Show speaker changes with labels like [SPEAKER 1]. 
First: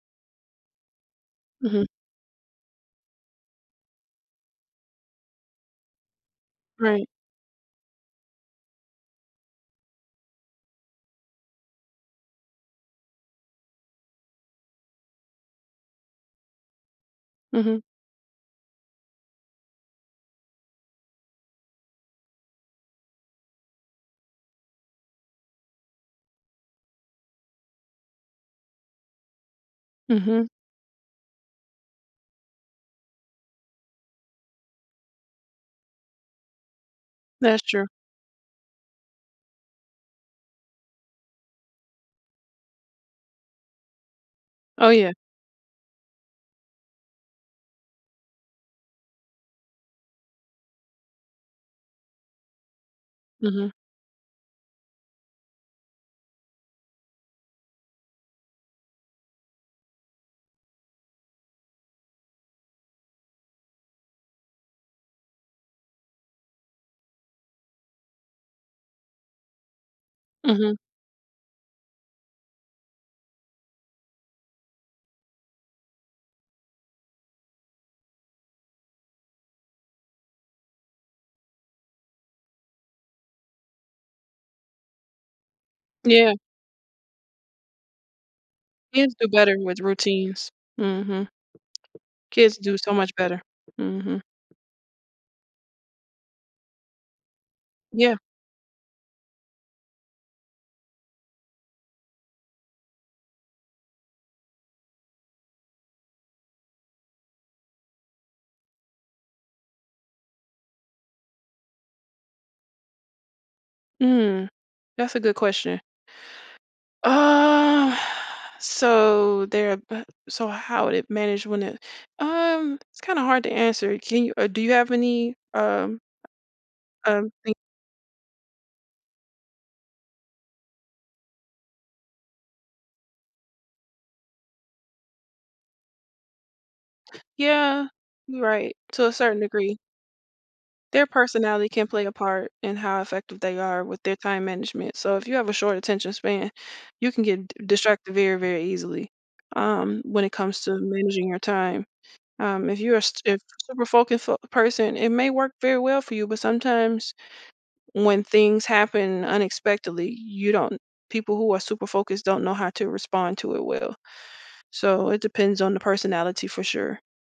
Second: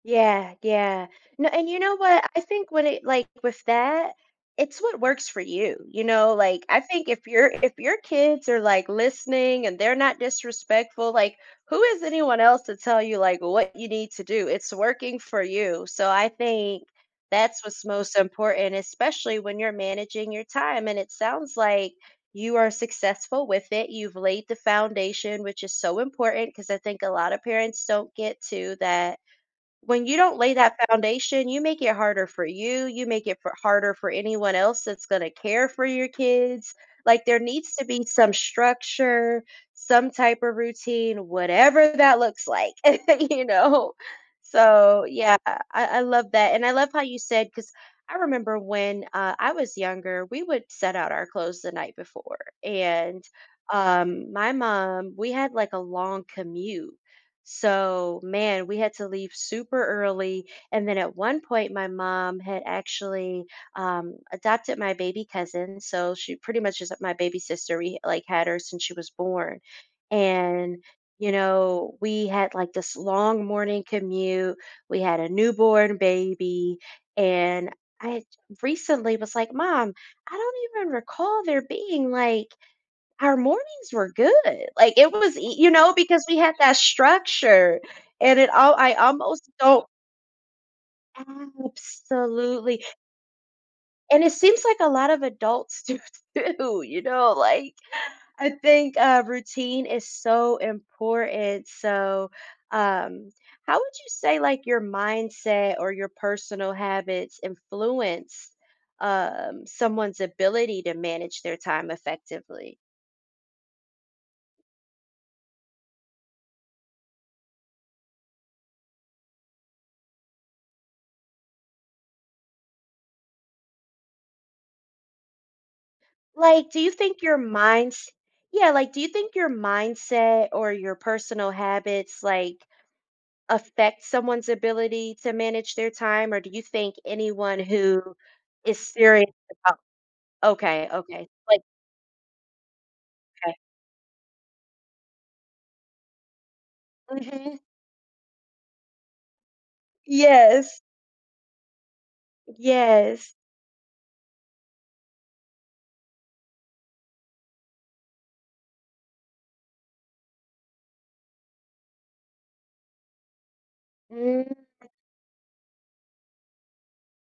[SPEAKER 1] Yeah, yeah. N and you
[SPEAKER 2] Mhm.
[SPEAKER 1] know what, I think with it like with that, it's what works for you. You know, like, I think
[SPEAKER 2] Right.
[SPEAKER 1] if your if your kids are like listening and they're not disrespectful, like, who is anyone else to tell you, like, what you need to do? It's working for you. So I think that's
[SPEAKER 2] Mhm.
[SPEAKER 1] what's most important, especially when you're managing your time. And it sounds like you are successful with it, you've laid the foundation, which is so important 'cause I think a lotta parents don't get to that. When you don't
[SPEAKER 2] Mhm.
[SPEAKER 1] lay that foundation, you make it harder for you, you make it fo harder for anyone else that's gonna care for your kids. Like, there
[SPEAKER 2] That's
[SPEAKER 1] needs to
[SPEAKER 2] true.
[SPEAKER 1] be some structure, some type of routine, whatever that looks like, you know?
[SPEAKER 2] Oh,
[SPEAKER 1] So,
[SPEAKER 2] yeah.
[SPEAKER 1] yeah, I I love that. And I love how you said, 'cause I remember when, uh, I was younger, we would set out our clothes the night before. And,
[SPEAKER 2] Mhm.
[SPEAKER 1] um, my mom, we had like a long commute, so man, we had to leave super early, and then, at one point, my mom had actually, um, adopted my baby cousin, so she pretty much is, uh, my baby sister. We h like had her since she was born.
[SPEAKER 2] Mhm.
[SPEAKER 1] And, you know, we had, like, this long morning commute. We had a newborn baby. And I y recently was like, "Mom, I don't even recall there being, like, our mornings were good." Like, it was y you know, because
[SPEAKER 2] Yeah.
[SPEAKER 1] we had that structure and it all I
[SPEAKER 2] Kids do
[SPEAKER 1] almost
[SPEAKER 2] better with
[SPEAKER 1] don't.
[SPEAKER 2] routines. Mhm. Kids do
[SPEAKER 1] Absolutely.
[SPEAKER 2] so much better. Mhm.
[SPEAKER 1] And it seems like a lot of adults do too, you know, like,
[SPEAKER 2] Yeah.
[SPEAKER 1] I think, uh, routine is so important. So, um, how would you say like your mindset or your personal habits influence, um, someone's ability to manage their time effectively?
[SPEAKER 2] Mm. That's a good question. Uh, so there bu so how would it manage when it um, it's kinda hard to answer. Can you or do you have any, um
[SPEAKER 1] Like, do you think
[SPEAKER 2] Um,
[SPEAKER 1] your
[SPEAKER 2] thi
[SPEAKER 1] minds yeah, like do you think your mindset or your personal habits, like, affect someone's ability to manage their time? Or do you think anyone
[SPEAKER 2] Yeah,
[SPEAKER 1] who
[SPEAKER 2] you right.
[SPEAKER 1] is
[SPEAKER 2] To a
[SPEAKER 1] serious
[SPEAKER 2] certain degree.
[SPEAKER 1] about okay,
[SPEAKER 2] Their
[SPEAKER 1] okay. Like
[SPEAKER 2] personality can play a part in how effective
[SPEAKER 1] 'Kay.
[SPEAKER 2] they are with their time management. So if you have a short attention span, you can get
[SPEAKER 1] Mhm.
[SPEAKER 2] d distracted very, very easily. Um, when it comes to
[SPEAKER 1] Yes.
[SPEAKER 2] managing your time. Um, if you are a st
[SPEAKER 1] Yes.
[SPEAKER 2] if you're a super focused fo person, it may work very well for you, but sometimes when things happen unexpectedly, you don't people who are super focused don't know how to respond to it well.
[SPEAKER 1] Mm.
[SPEAKER 2] So it depends on the personality for sure.